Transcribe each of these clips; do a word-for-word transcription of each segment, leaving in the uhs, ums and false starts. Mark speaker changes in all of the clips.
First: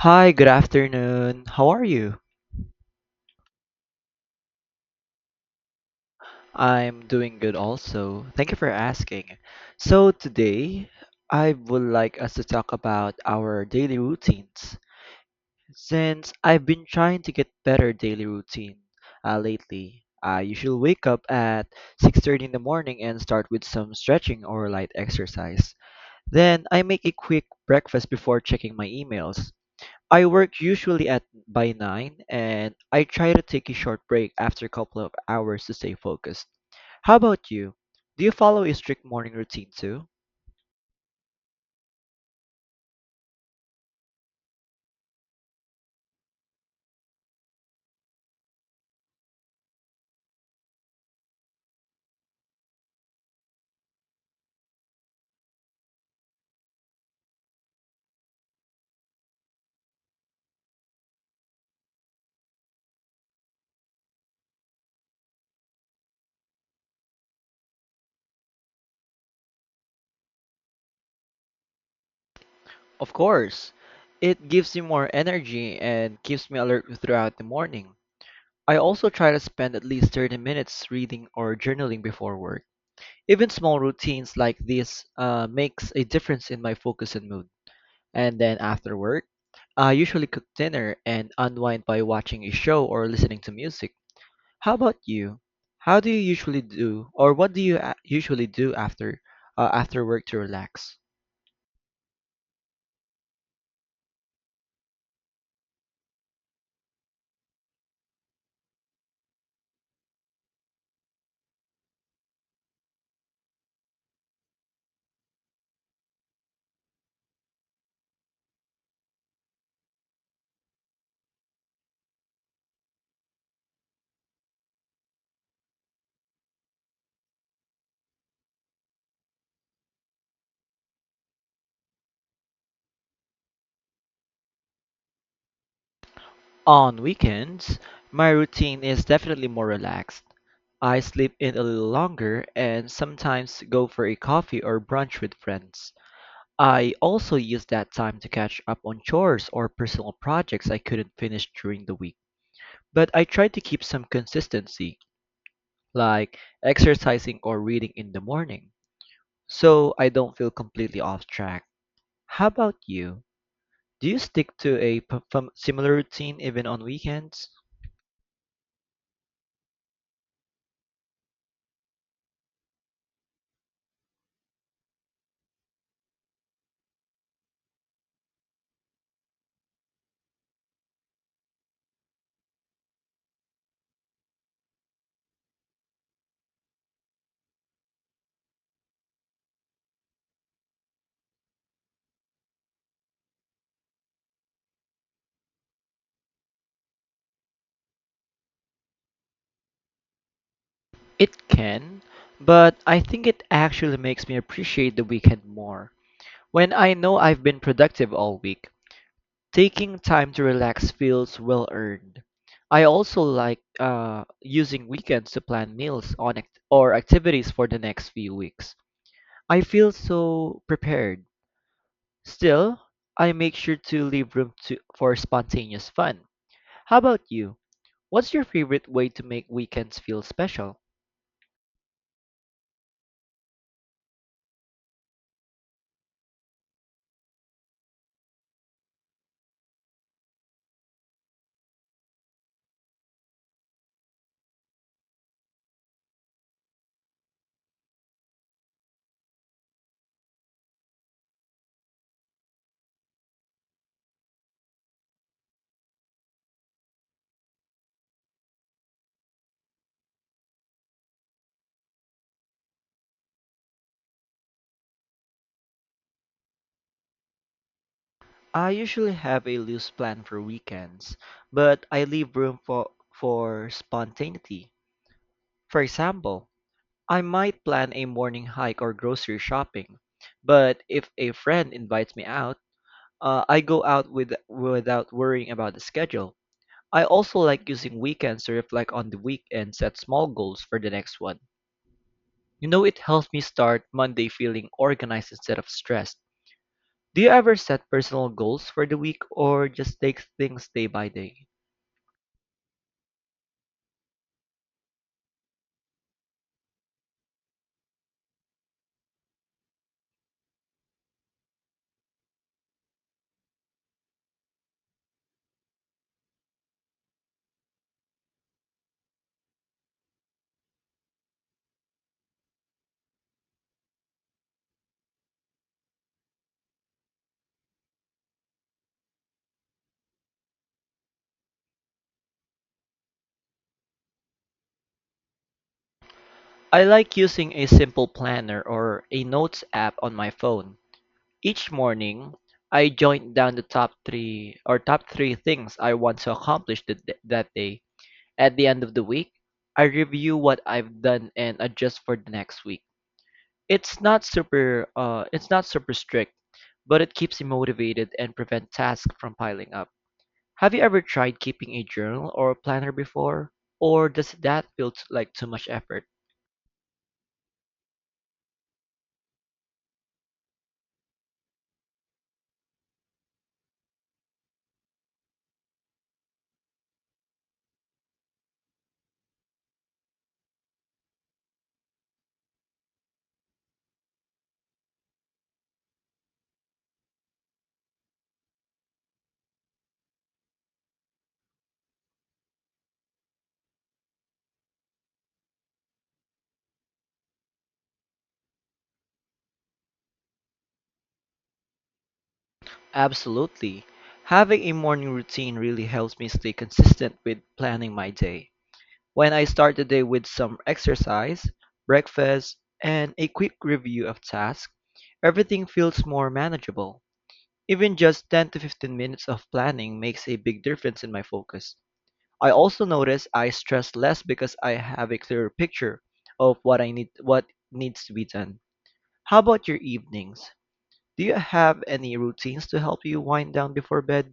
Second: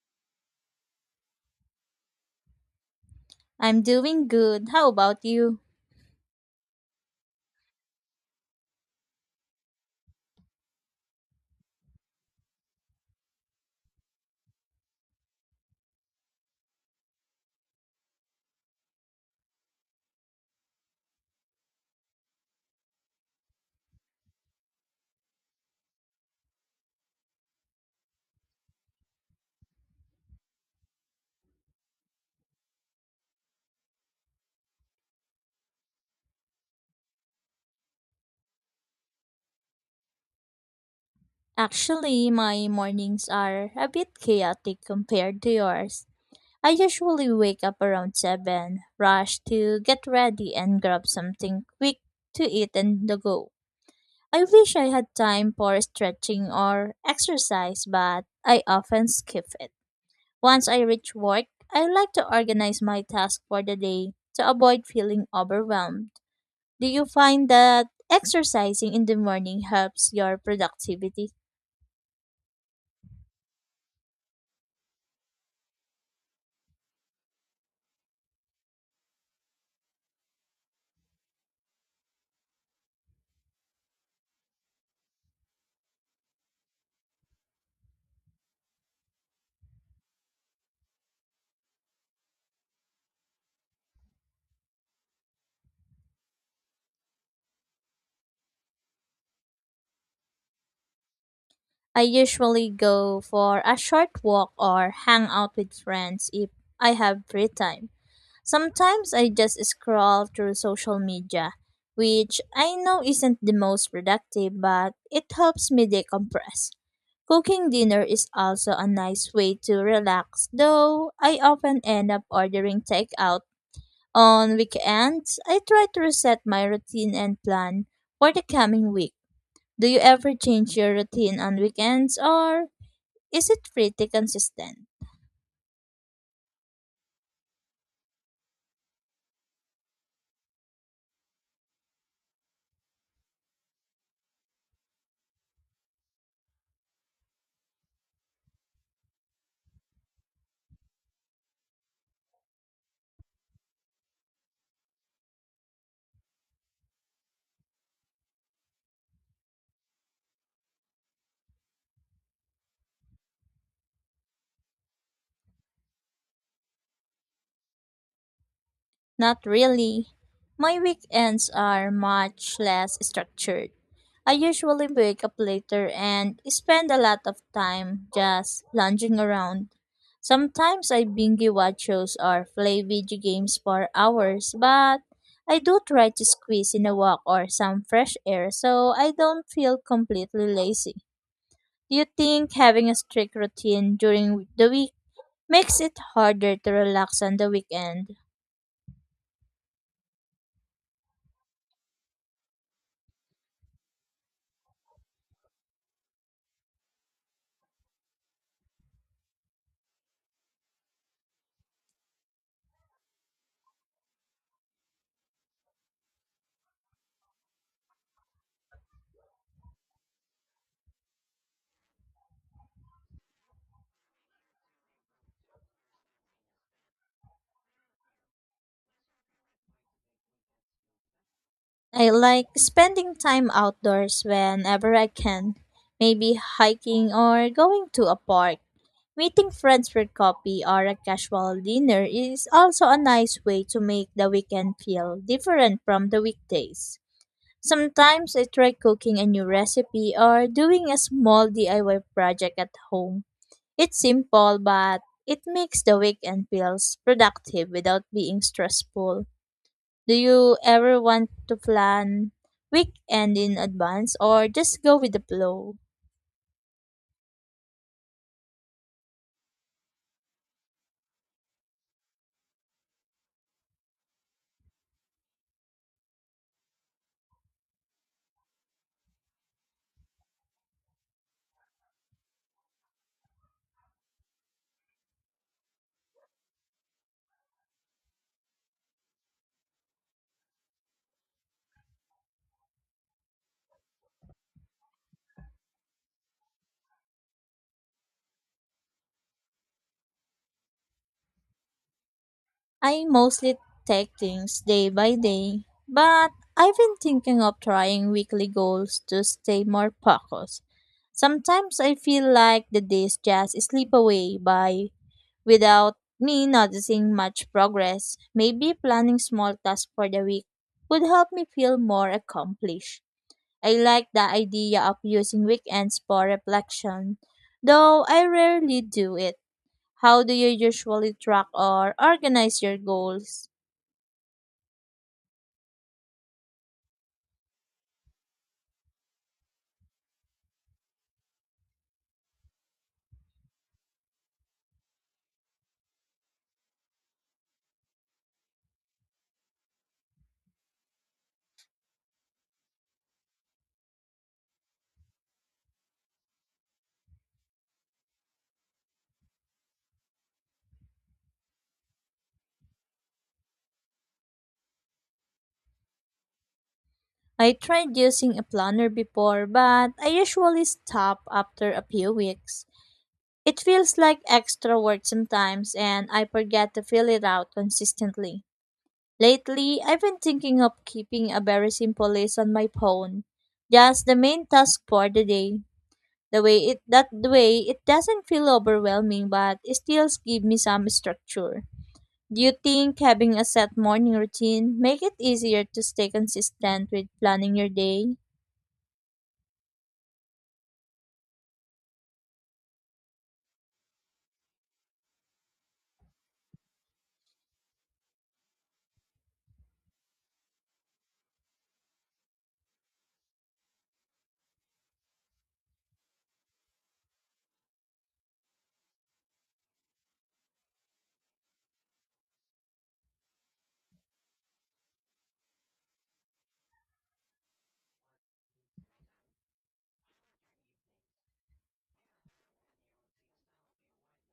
Speaker 1: Hi, good afternoon. How are you?
Speaker 2: I'm doing good. How about you?
Speaker 1: I'm doing good also. Thank you for asking. So, today I would like us to talk about our daily routines. Since I've been trying to get better daily routine uh, lately, I usually wake up at six thirty in the morning and start with some stretching or light exercise. Then I make a quick breakfast before checking my emails. I work usually at by nine and I try to take a short break after a couple of hours to stay focused. How about you? Do you follow a strict morning routine too?
Speaker 2: Actually, my mornings are a bit chaotic compared to yours. I usually wake up around seven, rush to get ready and grab something quick to eat and to go. I wish I had time for stretching or exercise, but I often skip it. Once I reach work, I like to organize my tasks for the day to avoid feeling overwhelmed. Do you find that exercising in the morning helps your productivity?
Speaker 1: Of course, it gives me more energy and keeps me alert throughout the morning. I also try to spend at least thirty minutes reading or journaling before work. Even small routines like this uh, makes a difference in my focus and mood. And then after work, I usually cook dinner and unwind by watching a show or listening to music. How about you? How do you usually do, or what do you a- usually do after uh, after work to relax?
Speaker 2: I usually go for a short walk or hang out with friends if I have free time. Sometimes I just scroll through social media, which I know isn't the most productive, but it helps me decompress. Cooking dinner is also a nice way to relax, though I often end up ordering takeout. On weekends, I try to reset my routine and plan for the coming week. Do you ever change your routine on weekends or is it pretty consistent?
Speaker 1: On weekends, my routine is definitely more relaxed. I sleep in a little longer and sometimes go for a coffee or brunch with friends. I also use that time to catch up on chores or personal projects I couldn't finish during the week. But I try to keep some consistency, like exercising or reading in the morning, so I don't feel completely off track. How about you? Do you stick to a p- fam- similar routine even on weekends?
Speaker 2: Not really. My weekends are much less structured. I usually wake up later and spend a lot of time just lounging around. Sometimes I binge watch shows or play video games for hours, but I do try to squeeze in a walk or some fresh air so I don't feel completely lazy. Do you think having a strict routine during the week makes it harder to relax on the weekend?
Speaker 1: It can, but I think it actually makes me appreciate the weekend more. When I know I've been productive all week, taking time to relax feels well earned. I also like uh, using weekends to plan meals on act- or activities for the next few weeks. I feel so prepared. Still, I make sure to leave room to- for spontaneous fun. How about you? What's your favorite way to make weekends feel special?
Speaker 2: I like spending time outdoors whenever I can, maybe hiking or going to a park. Meeting friends for coffee or a casual dinner is also a nice way to make the weekend feel different from the weekdays. Sometimes I try cooking a new recipe or doing a small D I Y project at home. It's simple, but it makes the weekend feels productive without being stressful. Do you ever want to plan weekend in advance or just go with the flow?
Speaker 1: I usually have a loose plan for weekends, but I leave room for, for spontaneity. For example, I might plan a morning hike or grocery shopping, but if a friend invites me out, uh, I go out with, without worrying about the schedule. I also like using weekends to reflect on the week and set small goals for the next one. You know, it helps me start Monday feeling organized instead of stressed. Do you ever set personal goals for the week or just take things day by day?
Speaker 2: I mostly take things day by day, but I've been thinking of trying weekly goals to stay more focused. Sometimes I feel like the days just slip away by without me noticing much progress. Maybe planning small tasks for the week would help me feel more accomplished. I like the idea of using weekends for reflection, though I rarely do it. How do you usually track or organize your goals?
Speaker 1: I like using a simple planner or a notes app on my phone. Each morning, I jot down the top three or top three things I want to accomplish th- th- that day. At the end of the week, I review what I've done and adjust for the next week. It's not super uh it's not super strict, but it keeps me motivated and prevent tasks from piling up. Have you ever tried keeping a journal or planner before? Or does that feel t- like too much effort?
Speaker 2: I tried using a planner before, but I usually stop after a few weeks. It feels like extra work sometimes, and I forget to fill it out consistently. Lately, I've been thinking of keeping a very simple list on my phone, just the main task for the day. The way it that the way it doesn't feel overwhelming, but it still gives me some structure. Do you think having a set morning routine make it easier to stay consistent with planning your day?
Speaker 1: Absolutely. Having a morning routine really helps me stay consistent with planning my day. When I start the day with some exercise, breakfast, and a quick review of tasks, everything feels more manageable. Even just ten to fifteen minutes of planning makes a big difference in my focus. I also notice I stress less because I have a clearer picture of what I need what needs to be done. How about your evenings? Do you have any routines to help you wind down before bed?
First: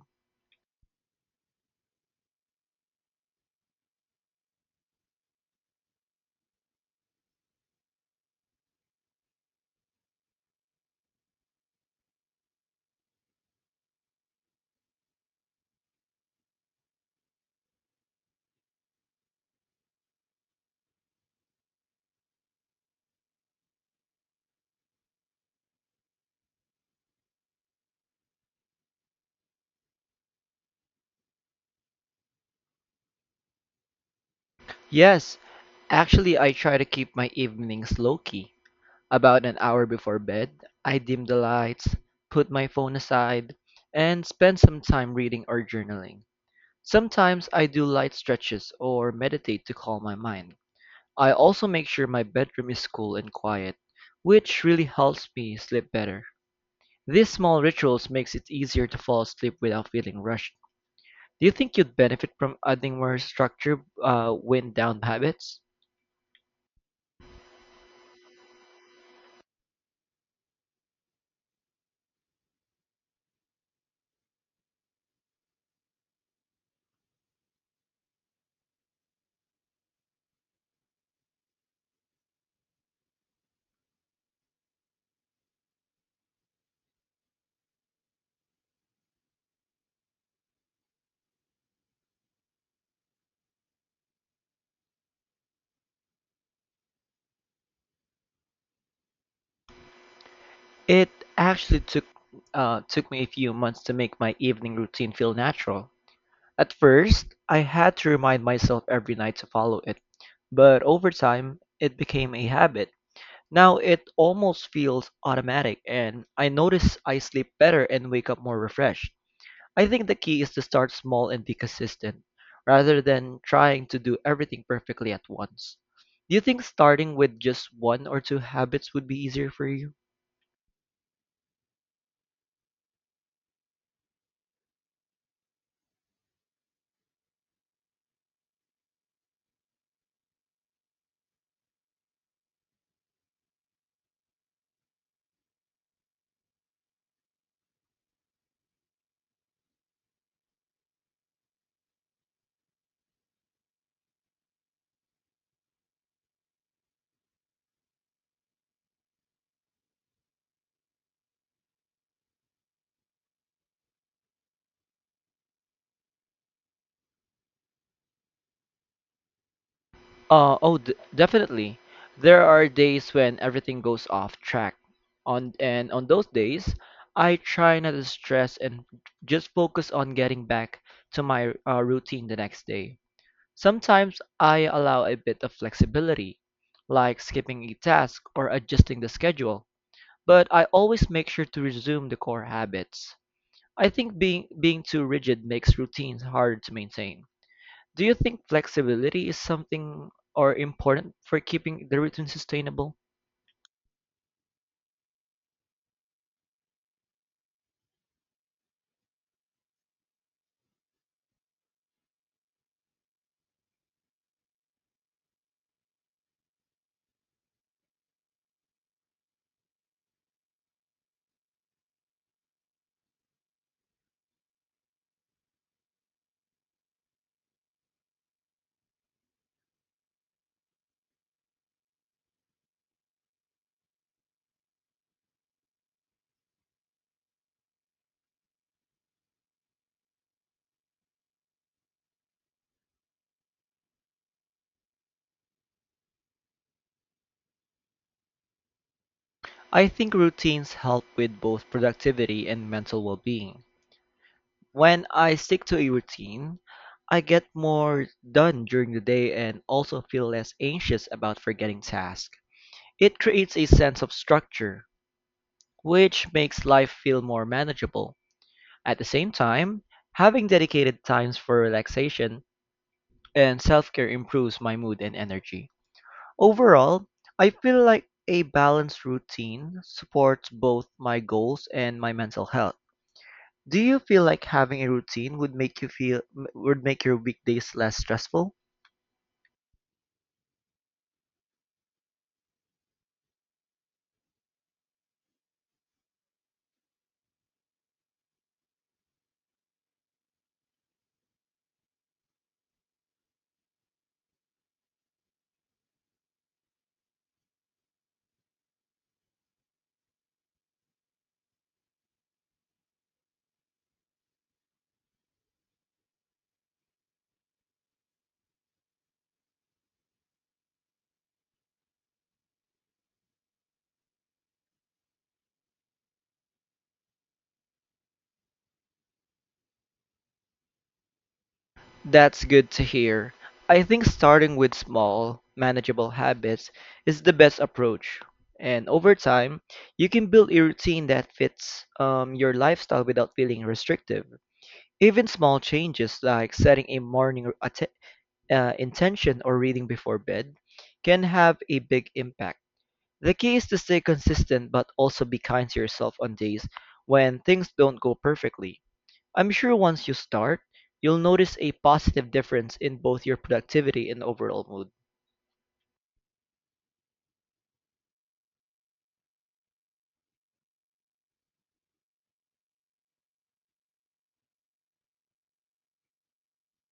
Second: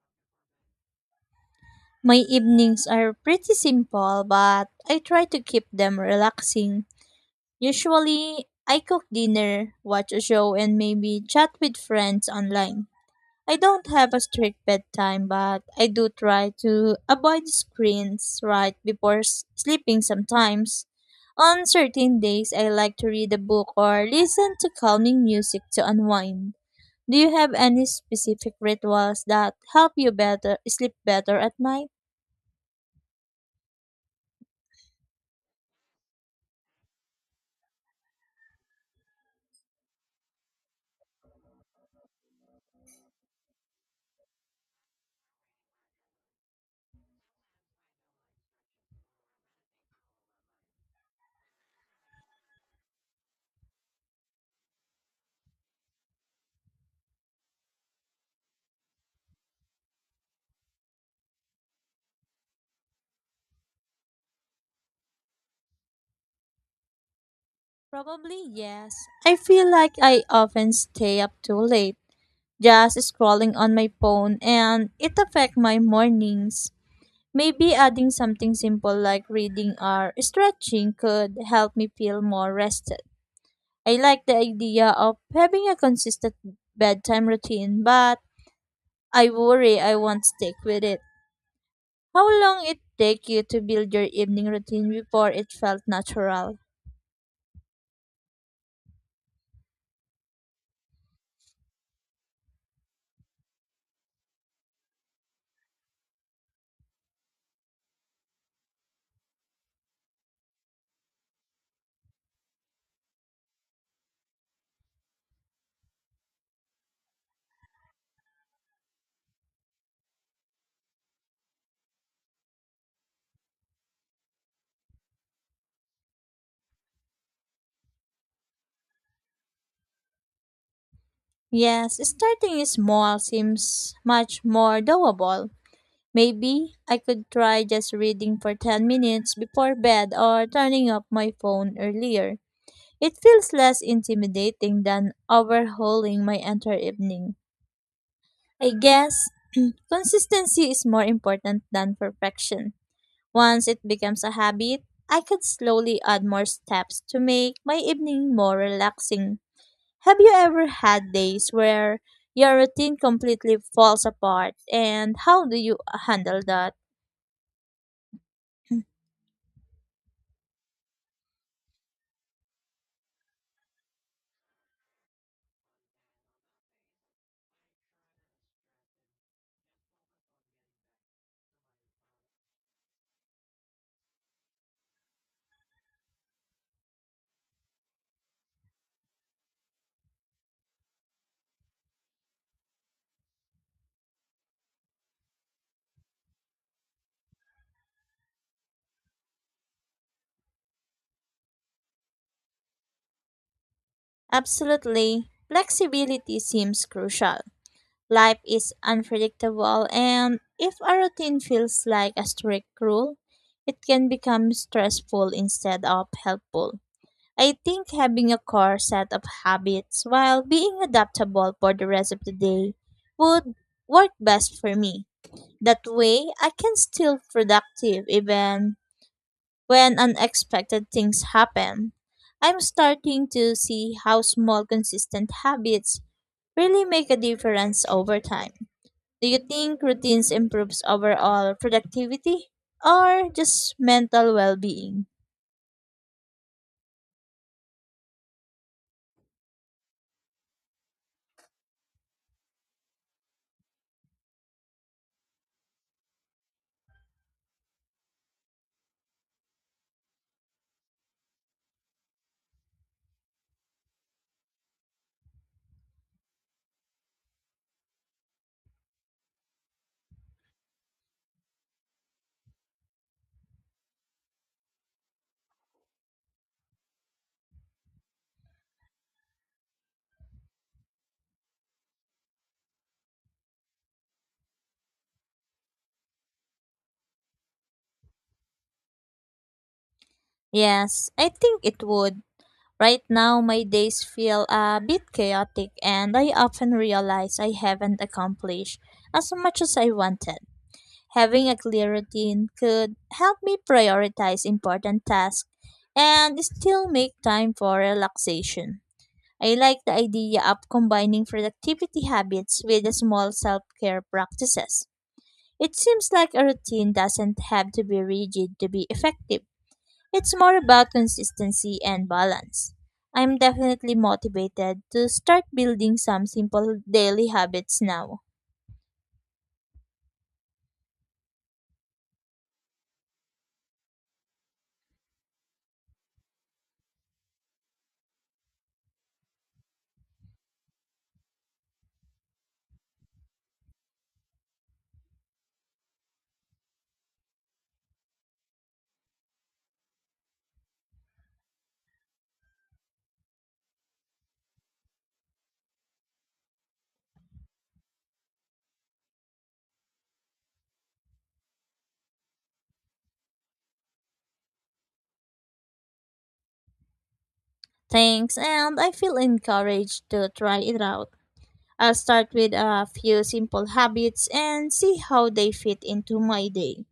Speaker 2: My evenings are pretty simple, but I try to keep them relaxing. Usually I cook dinner, watch a show and maybe chat with friends online. I don't have a strict bedtime, but I do try to avoid screens right before s- sleeping sometimes. On certain days, I like to read a book or listen to calming music to unwind. Do you have any specific rituals that help you better sleep better at night?
Speaker 1: Yes, actually I try to keep my evenings low key. About an hour before bed, I dim the lights, put my phone aside, and spend some time reading or journaling. Sometimes I do light stretches or meditate to calm my mind. I also make sure my bedroom is cool and quiet, which really helps me sleep better. These small rituals makes it easier to fall asleep without feeling rushed. Do you think you'd benefit from adding more structure uh, when down habits?
Speaker 2: Probably yes. I feel like I often stay up too late, just scrolling on my phone, and it affects my mornings. Maybe adding something simple like reading or stretching could help me feel more rested. I like the idea of having a consistent bedtime routine, but I worry I won't stick with it. How long it take you to build your evening routine before it felt natural?
Speaker 1: It actually took uh, took me a few months to make my evening routine feel natural. At first, I had to remind myself every night to follow it, but over time, it became a habit. Now it almost feels automatic, and I notice I sleep better and wake up more refreshed. I think the key is to start small and be consistent, rather than trying to do everything perfectly at once. Do you think starting with just one or two habits would be easier for you?
Speaker 2: Yes, starting small seems much more doable. Maybe I could try just reading for ten minutes before bed or turning off my phone earlier. It feels less intimidating than overhauling my entire evening. I guess consistency is more important than perfection. Once it becomes a habit, I could slowly add more steps to make my evening more relaxing. Have you ever had days where your routine completely falls apart, and how do you handle that?
Speaker 1: Uh, oh, d- definitely. There are days when everything goes off track. On and on those days, I try not to stress and just focus on getting back to my uh, routine the next day. Sometimes I allow a bit of flexibility, like skipping a task or adjusting the schedule, but I always make sure to resume the core habits. I think being being too rigid makes routines harder to maintain. Do you think flexibility is something or important for keeping the routine sustainable?
Speaker 2: Absolutely. Flexibility seems crucial. Life is unpredictable, and if a routine feels like a strict rule, it can become stressful instead of helpful. I think having a core set of habits while being adaptable for the rest of the day would work best for me. That way, I can still productive even when unexpected things happen. I'm starting to see how small consistent habits really make a difference over time. Do you think routines improves overall productivity or just mental well-being?
Speaker 1: I think routines help with both productivity and mental well-being. When I stick to a routine, I get more done during the day and also feel less anxious about forgetting tasks. It creates a sense of structure, which makes life feel more manageable. At the same time, having dedicated times for relaxation and self care improves my mood and energy. Overall, I feel like a balanced routine supports both my goals and my mental health. Do you feel like having a routine would make you feel m- would make your weekdays less stressful?
Speaker 2: Yes, I think it would. Right now my days feel a bit chaotic and I often realize I haven't accomplished as much as I wanted. Having a clear routine could help me prioritize important tasks and still make time for relaxation. I like the idea of combining productivity habits with small self care practices. It seems like a routine doesn't have to be rigid to be effective. It's more about consistency and balance. I'm definitely motivated to start building some simple daily habits now.
Speaker 1: That's good to hear. I think starting with small, manageable habits is the best approach. And over time, you can build a routine that fits um, your lifestyle without feeling restrictive. Even small changes like setting a morning r- atte- uh, intention or reading before bed can have a big impact. The key is to stay consistent but also be kind to yourself on days when things don't go perfectly. I'm sure once you start, you'll notice a positive difference in both your productivity and overall mood.
Speaker 2: Thanks, and I feel encouraged to try it out. I'll start with a few simple habits and see how they fit into my day.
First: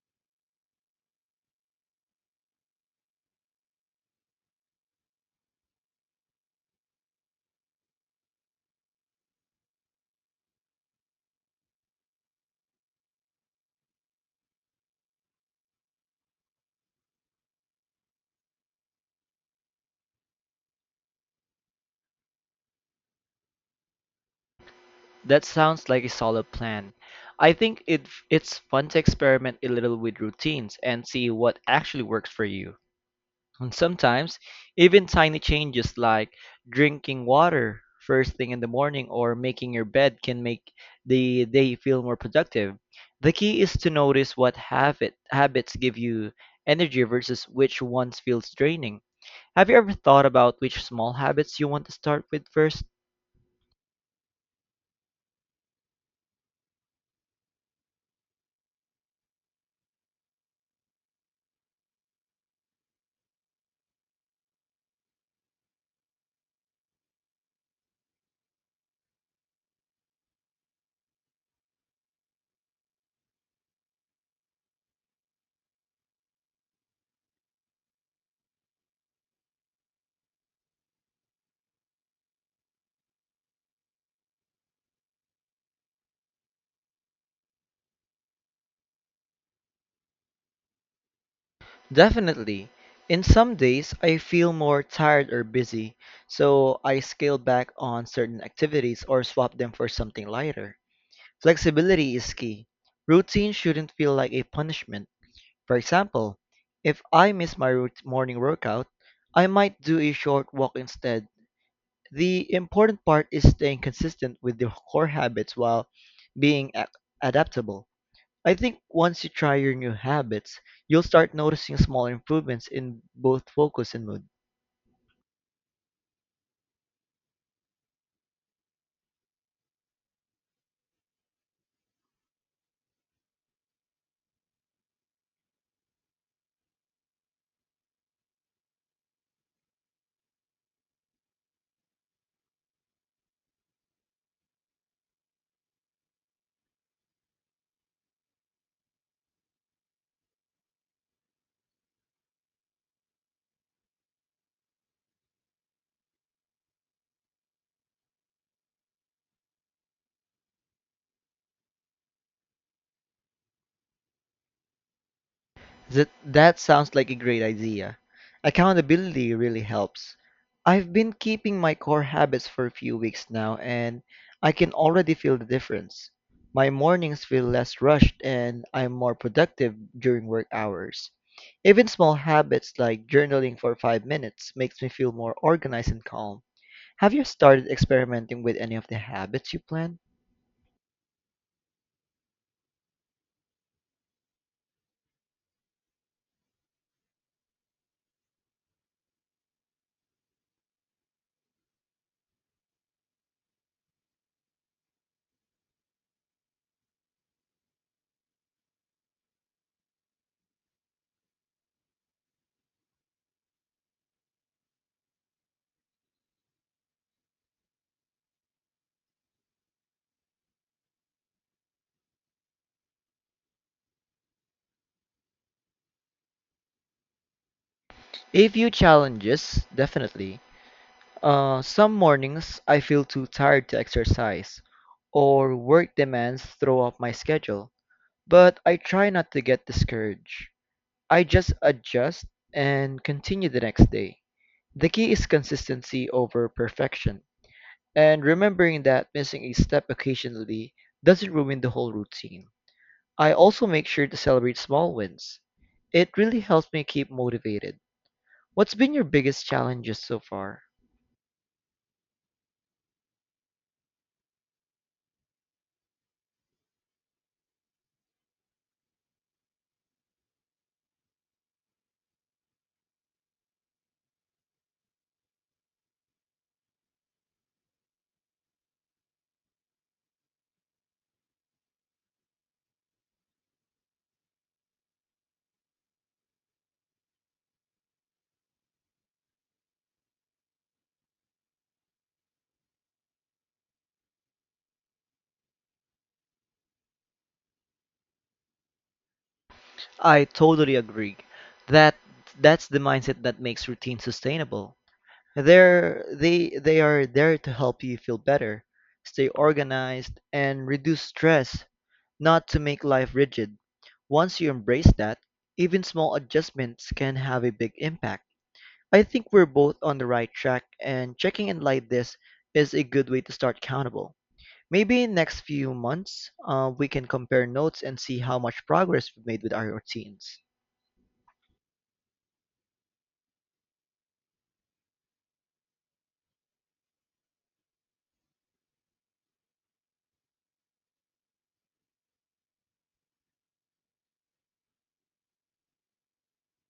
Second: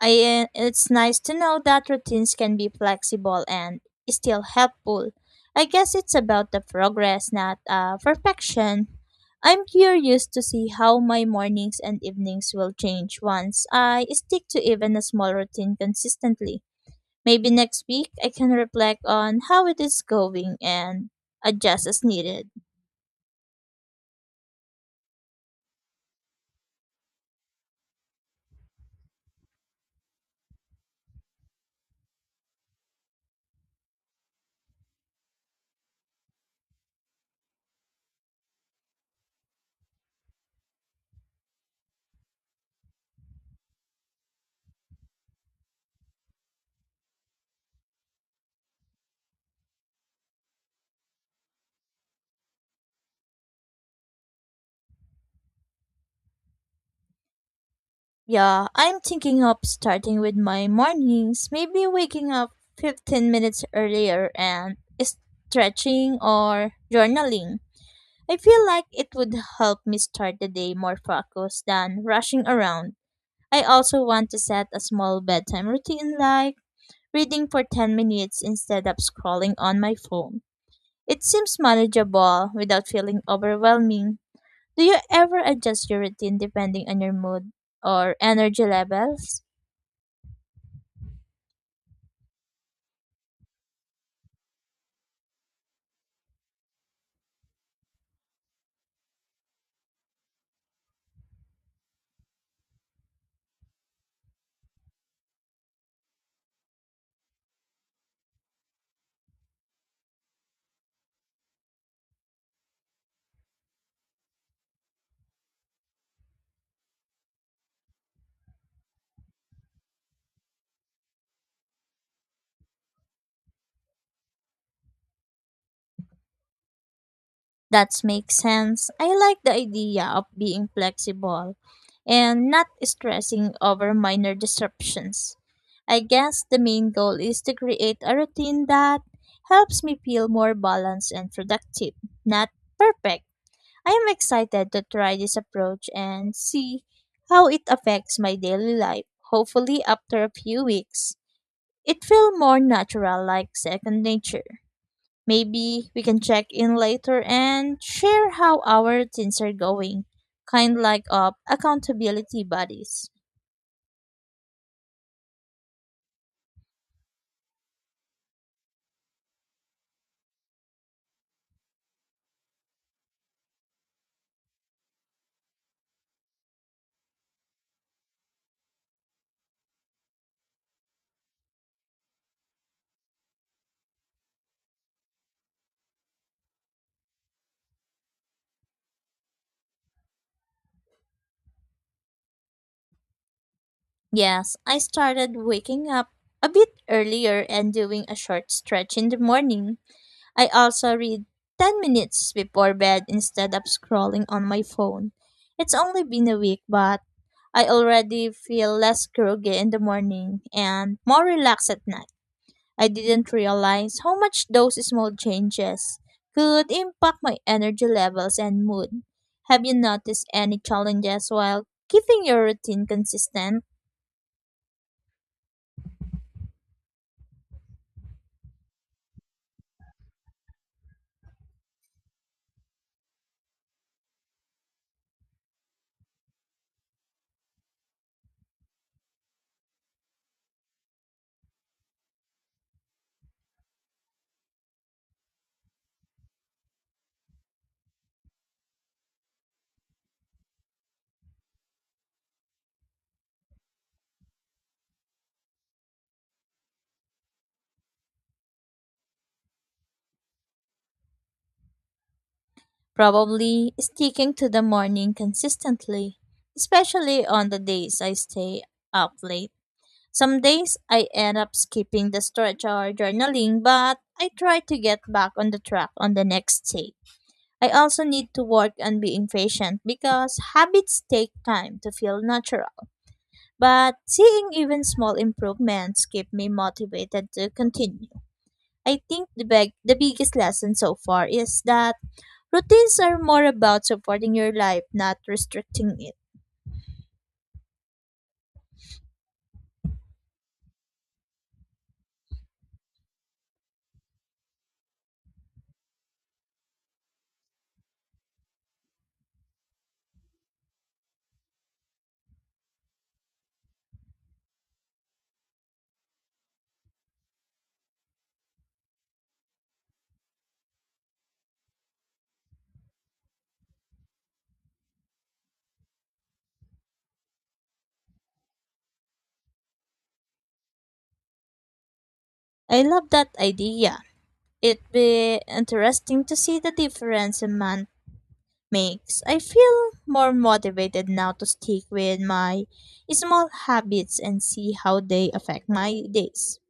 Speaker 2: I, It's nice to know that routines can be flexible and still helpful. I guess it's about the progress, not uh, perfection. I'm curious to see how my mornings and evenings will change once I stick to even a small routine consistently. Maybe next week I can reflect on how it is going and adjust as needed.
Speaker 1: That sounds like a solid plan. I think it, it's fun to experiment a little with routines and see what actually works for you. And sometimes, even tiny changes like drinking water first thing in the morning or making your bed can make the day feel more productive. The key is to notice what habit, habits give you energy versus which ones feels draining. Have you ever thought about which small habits you want to start with first?
Speaker 2: Yeah, I'm thinking of starting with my mornings, maybe waking up fifteen minutes earlier and stretching or journaling. I feel like it would help me start the day more focused than rushing around. I also want to set a small bedtime routine like reading for ten minutes instead of scrolling on my phone. It seems manageable without feeling overwhelming. Do you ever adjust your routine depending on your mood or energy levels?
Speaker 1: Definitely. In some days, I feel more tired or busy, so I scale back on certain activities or swap them for something lighter. Flexibility is key. Routine shouldn't feel like a punishment. For example, if I miss my rout- morning workout, I might do a short walk instead. The important part is staying consistent with the core habits while being a- adaptable. I think once you try your new habits, you'll start noticing small improvements in both focus and mood.
Speaker 2: That makes sense. I like the idea of being flexible and not stressing over minor disruptions. I guess the main goal is to create a routine that helps me feel more balanced and productive, not perfect. I am excited to try this approach and see how it affects my daily life, hopefully, after a few weeks. It feels more natural, like second nature. Maybe we can check in later and share how our teens are going, kind like of accountability buddies.
Speaker 1: That that sounds like a great idea. Accountability really helps. I've been keeping my core habits for a few weeks now and I can already feel the difference. My mornings feel less rushed and I'm more productive during work hours. Even small habits like journaling for five minutes makes me feel more organized and calm. Have you started experimenting with any of the habits you plan?
Speaker 2: Yes, I started waking up a bit earlier and doing a short stretch in the morning. I also read ten minutes before bed instead of scrolling on my phone. It's only been a week, but I already feel less groggy in the morning and more relaxed at night. I didn't realize how much those small changes could impact my energy levels and mood. Have you noticed any challenges while keeping your routine consistent?
Speaker 1: A few challenges, definitely. Uh, some mornings I feel too tired to exercise, or work demands throw off my schedule. But I try not to get discouraged. I just adjust and continue the next day. The key is consistency over perfection, and remembering that missing a step occasionally doesn't ruin the whole routine. I also make sure to celebrate small wins. It really helps me keep motivated. What's been your biggest challenges so far?
Speaker 2: Probably sticking to the morning consistently, especially on the days I stay up late. Some days I end up skipping the stretch or journaling, but I try to get back on the track on the next day. I also need to work on being patient because habits take time to feel natural. But seeing even small improvements keep me motivated to continue. I think the big, the biggest lesson so far is that routines are more about supporting your life, not restricting it.
Speaker 1: I totally agree. That that's the mindset that makes routine sustainable. They're they they are there to help you feel better, stay organized, and reduce stress, not to make life rigid. Once you embrace that, even small adjustments can have a big impact. I think we're both on the right track, and checking in like this is a good way to start accountable. Maybe in next few months, uh, we can compare notes and see how much progress we've made with our routines.
Speaker 2: I love that idea. It'd be interesting to see the difference a month makes. I feel more motivated now to stick with my small habits and see how they affect my days.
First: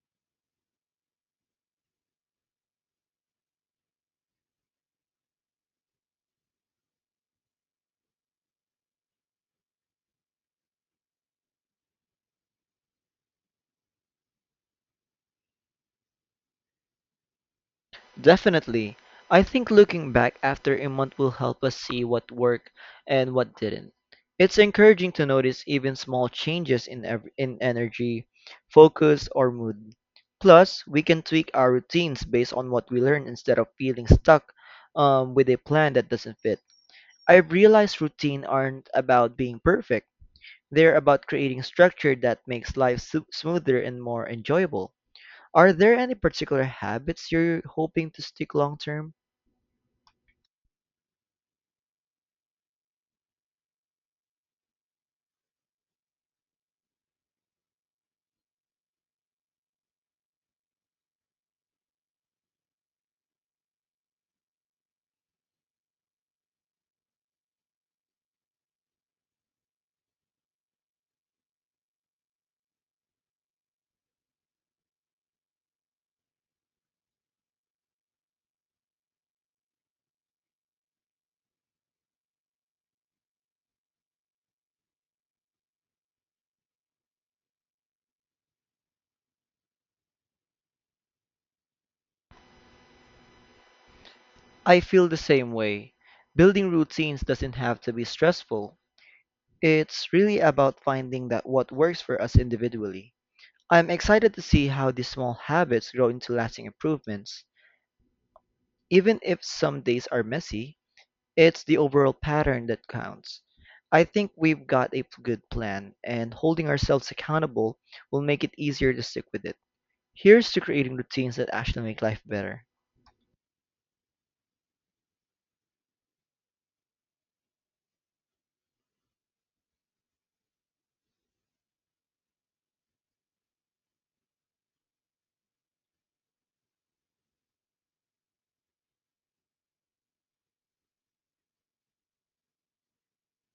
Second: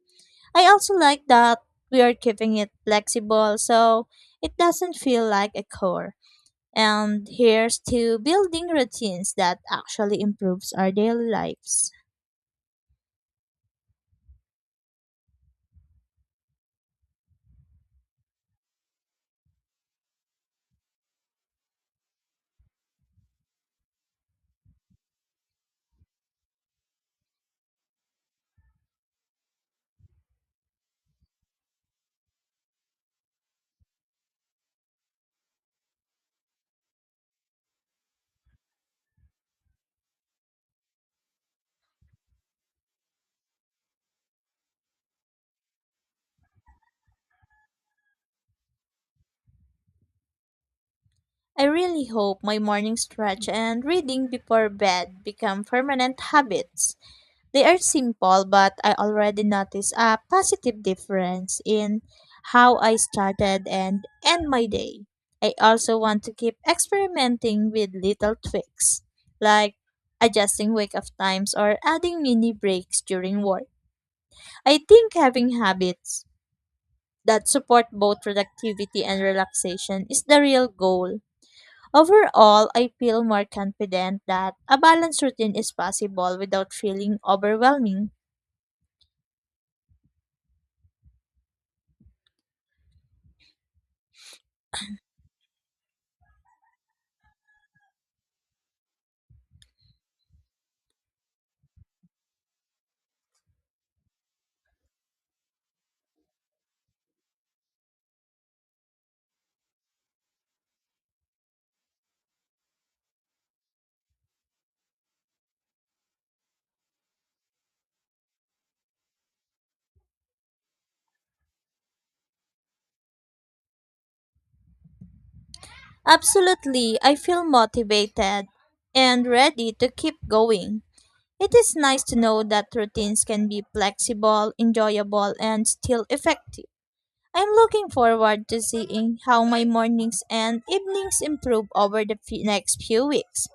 Speaker 2: I also like that we are keeping it flexible so it doesn't feel like a chore. And here's to building routines that actually improves our daily lives.
Speaker 1: Definitely. I think looking back after a month will help us see what worked and what didn't. It's encouraging to notice even small changes in ev- in energy, focus, or mood. Plus, we can tweak our routines based on what we learn instead of feeling stuck um, with a plan that doesn't fit. I've realized routine aren't about being perfect. They're about creating structure that makes life su- smoother and more enjoyable. Are there any particular habits you're hoping to stick long term?
Speaker 2: I really hope my morning stretch and reading before bed become permanent habits. They are simple, but I already notice a positive difference in how I started and end my day. I also want to keep experimenting with little tweaks, like adjusting wake up times or adding mini breaks during work. I think having habits that support both productivity and relaxation is the real goal. Overall, I feel more confident that a balanced routine is possible without feeling overwhelming.
Speaker 1: I feel the same way. Building routines doesn't have to be stressful. It's really about finding that what works for us individually. I'm excited to see how these small habits grow into lasting improvements. Even if some days are messy, it's the overall pattern that counts. I think we've got a p- good plan, and holding ourselves accountable will make it easier to stick with it. Here's to creating routines that actually make life better.
Speaker 2: Absolutely, I feel motivated and ready to keep going. It is nice to know that routines can be flexible, enjoyable, and still effective. I'm looking forward to seeing how my mornings and evenings improve over the fe- next few weeks.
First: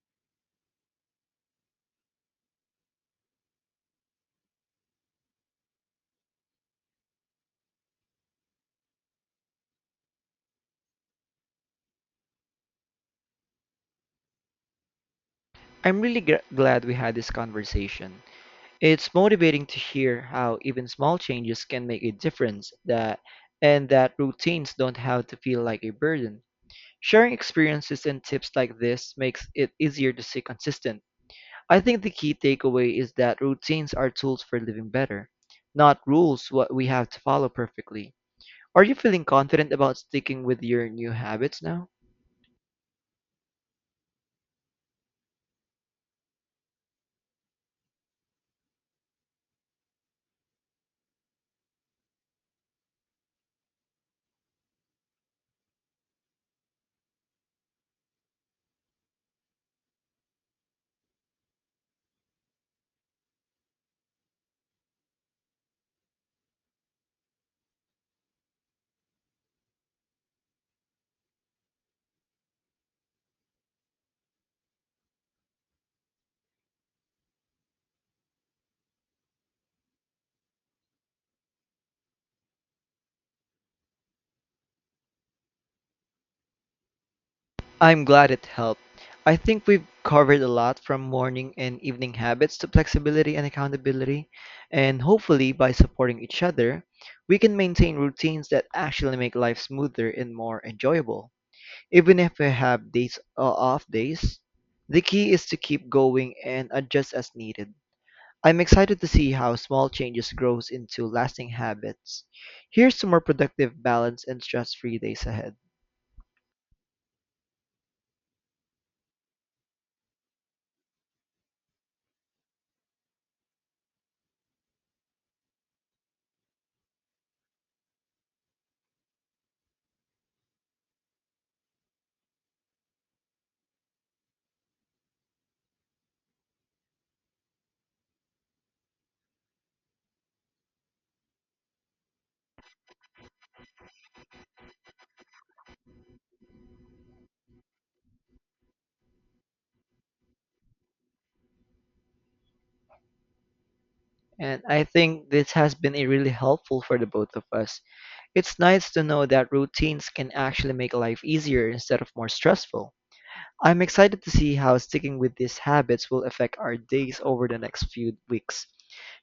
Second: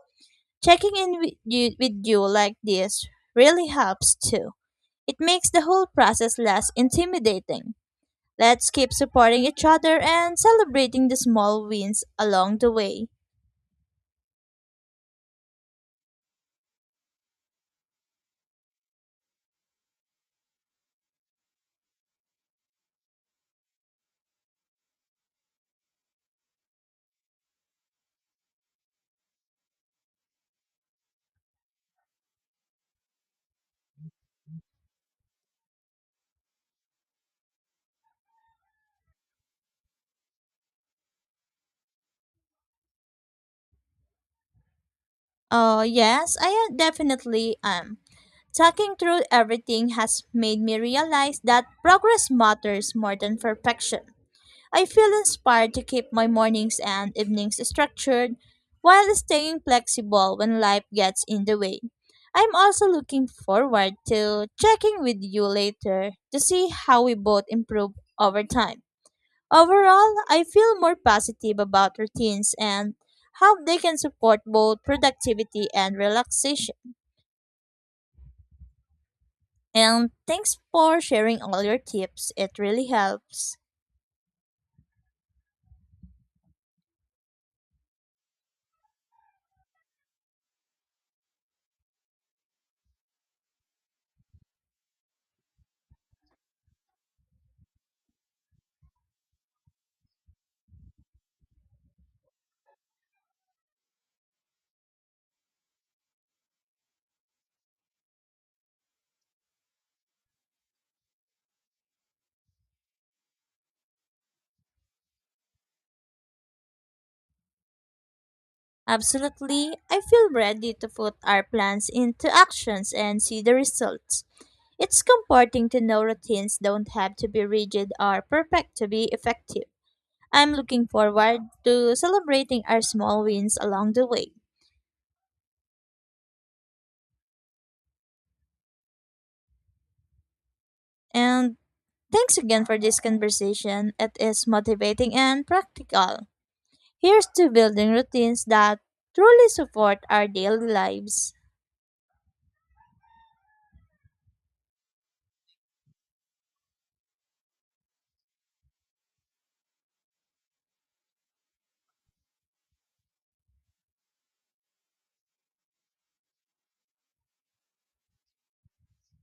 Speaker 2: Checking in with you, with you like this really helps too. It makes the whole process less intimidating. Let's keep supporting each other and celebrating the small wins along the way.
Speaker 1: I'm really gr- glad we had this conversation. It's motivating to hear how even small changes can make a difference that and that routines don't have to feel like a burden. Sharing experiences and tips like this makes it easier to stay consistent. I think the key takeaway is that routines are tools for living better, not rules what we have to follow perfectly. Are you feeling confident about sticking with your new habits now?
Speaker 2: Oh yes, I am- definitely am. Talking through everything has made me realize that progress matters more than perfection. I feel inspired to keep my mornings and evenings structured while staying flexible when life gets in the way. I'm also looking forward to checking with you later to see how we both improve over time. Overall, I feel more positive about routines and how they can support both productivity and relaxation. And thanks for sharing all your tips. It really helps.
Speaker 1: I'm glad it helped. I think we've covered a lot from morning and evening habits to flexibility and accountability, and hopefully by supporting each other, we can maintain routines that actually make life smoother and more enjoyable. Even if we have days uh, off days, the key is to keep going and adjust as needed. I'm excited to see how small changes grows into lasting habits. Here's to more productive, balanced, and stress-free days ahead.
Speaker 2: Absolutely. I feel ready to put our plans into actions and see the results. It's comforting to know routines don't have to be rigid or perfect to be effective. I'm looking forward to celebrating our small wins along the way. And thanks again for this conversation. It is motivating and practical. Here's to building routines that truly support our daily lives.
Speaker 1: And I think this has been a really helpful for the both of us. It's nice to know that routines can actually make life easier instead of more stressful. I'm excited to see how sticking with these habits will affect our days over the next few weeks.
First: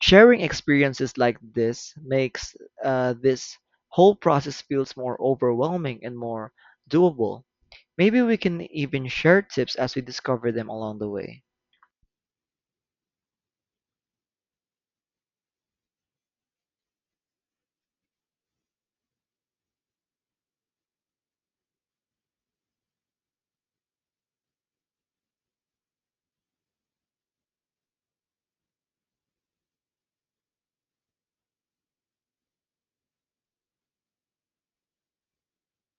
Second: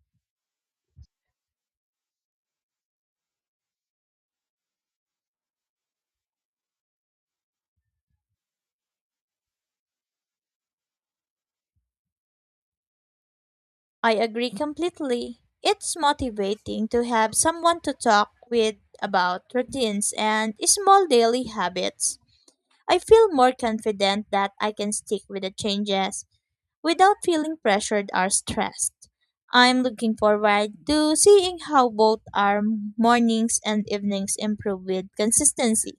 Speaker 1: Sharing experiences like this makes uh, this whole process feels more overwhelming and more doable. Maybe we can even share tips as we discover them along the way.
Speaker 2: I agree completely. It's motivating to have someone to talk with about routines and small daily habits. I feel more confident that I can stick with the changes without feeling pressured or stressed. I'm looking forward to seeing how both our mornings and evenings improve with consistency.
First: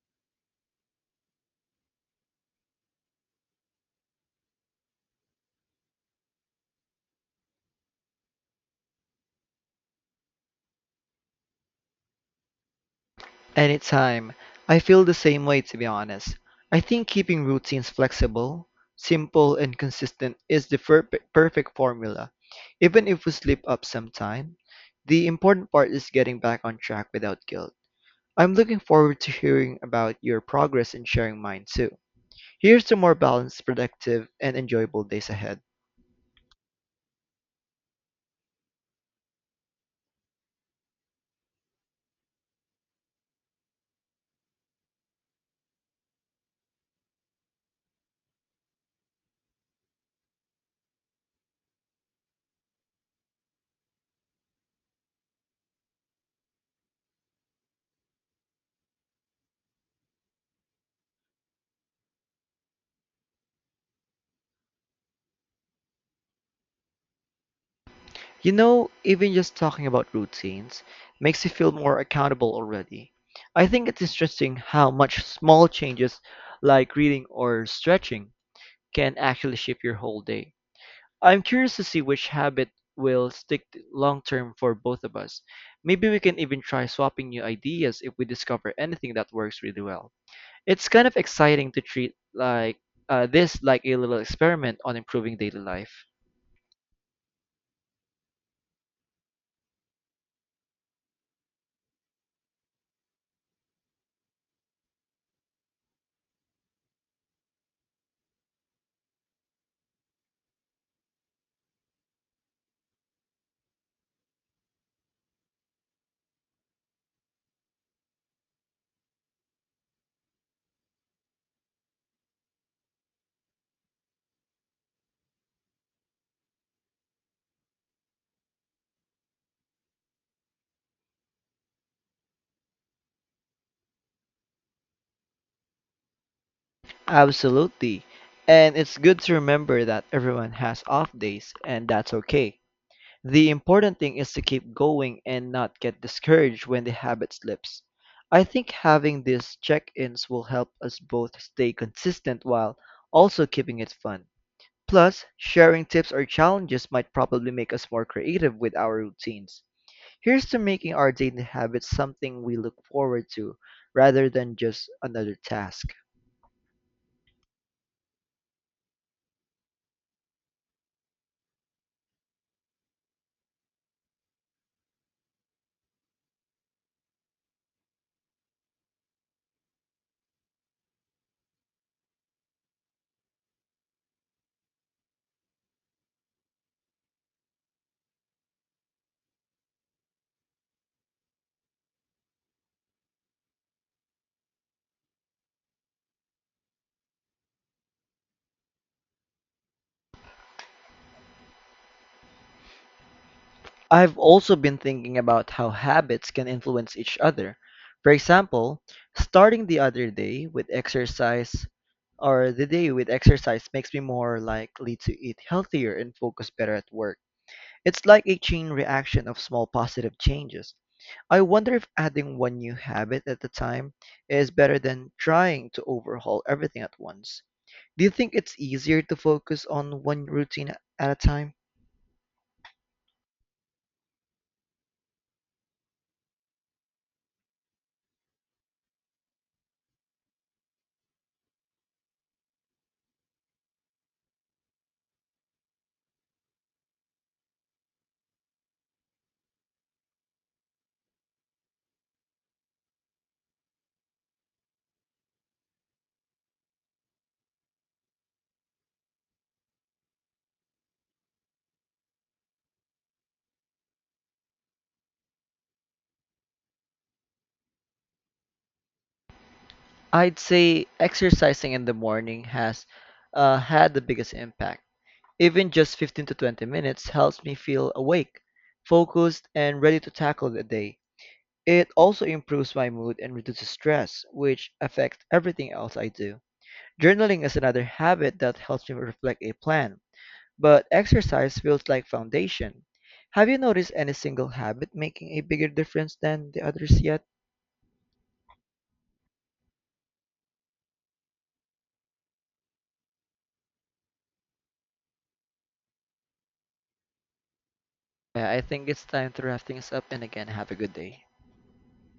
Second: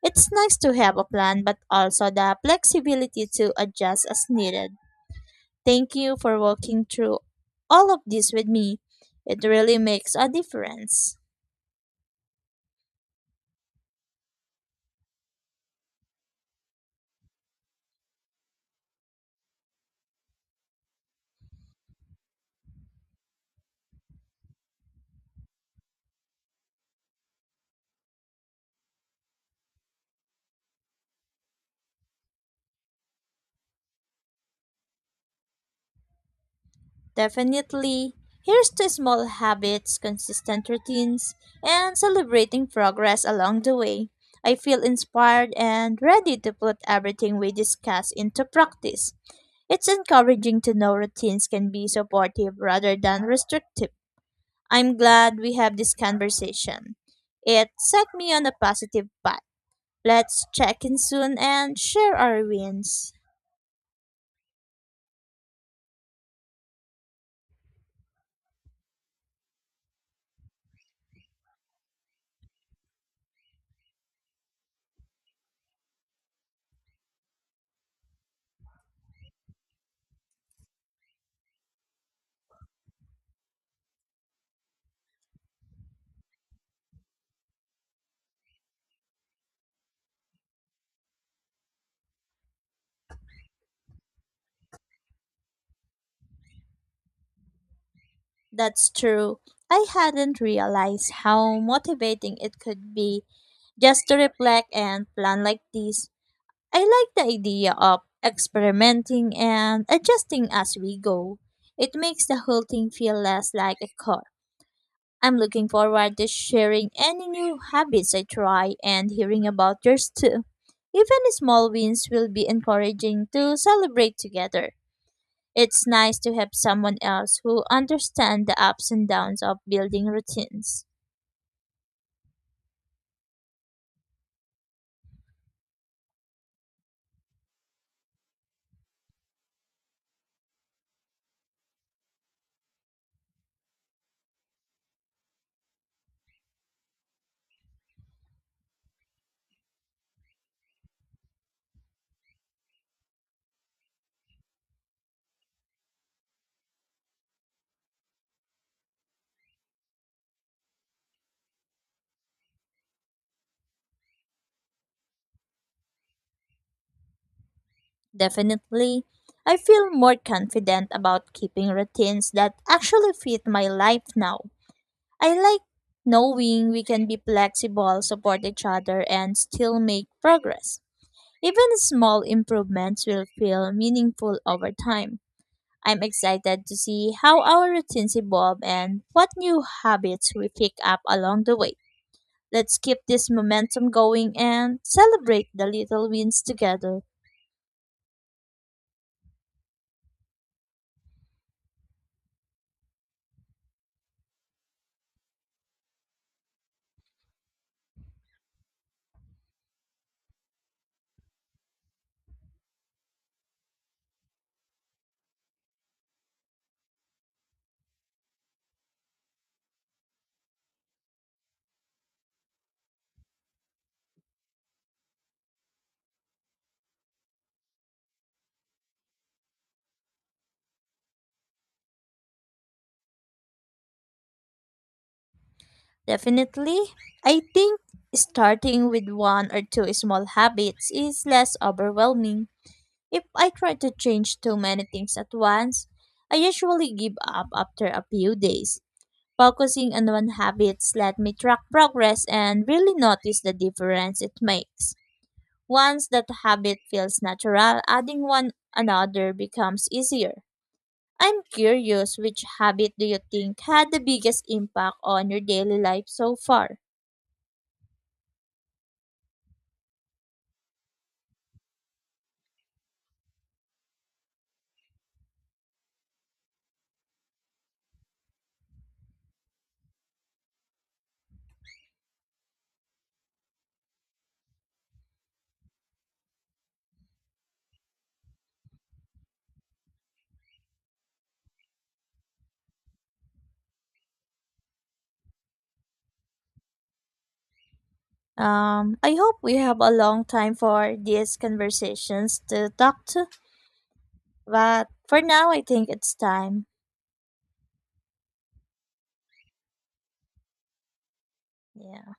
Speaker 2: It's nice to have a plan, but also the flexibility to adjust as needed. Thank you for walking through all of this with me. It really makes a difference.
Speaker 1: Anytime. I feel the same way, to be honest. I think keeping routines flexible, simple, and consistent is the perfect, perfect formula. Even if we slip up sometime, the important part is getting back on track without guilt. I'm looking forward to hearing about your progress and sharing mine too. Here's to more balanced, productive, and enjoyable days ahead.
Speaker 2: Definitely. Here's to small habits, consistent routines, and celebrating progress along the way. I feel inspired and ready to put everything we discuss into practice. It's encouraging to know routines can be supportive rather than restrictive. I'm glad we have this conversation. It set me on a positive path. Let's check in soon and share our wins.
Speaker 1: You know, even just talking about routines makes you feel more accountable already. I think it's interesting how much small changes like reading or stretching can actually shape your whole day. I'm curious to see which habit will stick long term for both of us. Maybe we can even try swapping new ideas if we discover anything that works really well. It's kind of exciting to treat like uh, this like a little experiment on improving daily life.
Speaker 2: That's true. I hadn't realized how motivating it could be just to reflect and plan like this. I like the idea of experimenting and adjusting as we go. It makes the whole thing feel less like a chore. I'm looking forward to sharing any new habits I try and hearing about yours too. Even small wins will be encouraging to celebrate together. It's nice to have someone else who understands the ups and downs of building routines.
Speaker 1: Absolutely. And it's good to remember that everyone has off days, and that's okay. The important thing is to keep going and not get discouraged when the habit slips. I think having these check ins will help us both stay consistent while also keeping it fun. Plus, sharing tips or challenges might probably make us more creative with our routines. Here's to making our daily habits something we look forward to rather than just another task.
Speaker 2: Definitely, I feel more confident about keeping routines that actually fit my life now. I like knowing we can be flexible, support each other, and still make progress. Even small improvements will feel meaningful over time. I'm excited to see how our routines evolve and what new habits we pick up along the way. Let's keep this momentum going and celebrate the little wins together.
Speaker 1: I've also been thinking about how habits can influence each other. For example, starting the other day with exercise or the day with exercise makes me more likely to eat healthier and focus better at work. It's like a chain reaction of small positive changes. I wonder if adding one new habit at a time is better than trying to overhaul everything at once. Do you think it's easier to focus on one routine at a time?
Speaker 2: Definitely, I think starting with one or two small habits is less overwhelming. If I try to change too many things at once, I usually give up after a few days. Focusing on one habits let me track progress and really notice the difference it makes. Once that habit feels natural, adding one another becomes easier. I'm curious, which habit do you think had the biggest impact on your daily life so far?
Speaker 1: I'd say exercising in the morning has uh, had the biggest impact. Even just fifteen to twenty minutes helps me feel awake, focused, and ready to tackle the day. It also improves my mood and reduces stress, which affects everything else I do. Journaling is another habit that helps me reflect a plan, but exercise feels like foundation. Have you noticed any single habit making a bigger difference than the others yet?
Speaker 2: Um, I hope we have a long time for these conversations to talk to, but for now, I think it's time.
Speaker 1: Yeah, I think it's time to wrap things up and again have a good day.
Speaker 2: Yeah.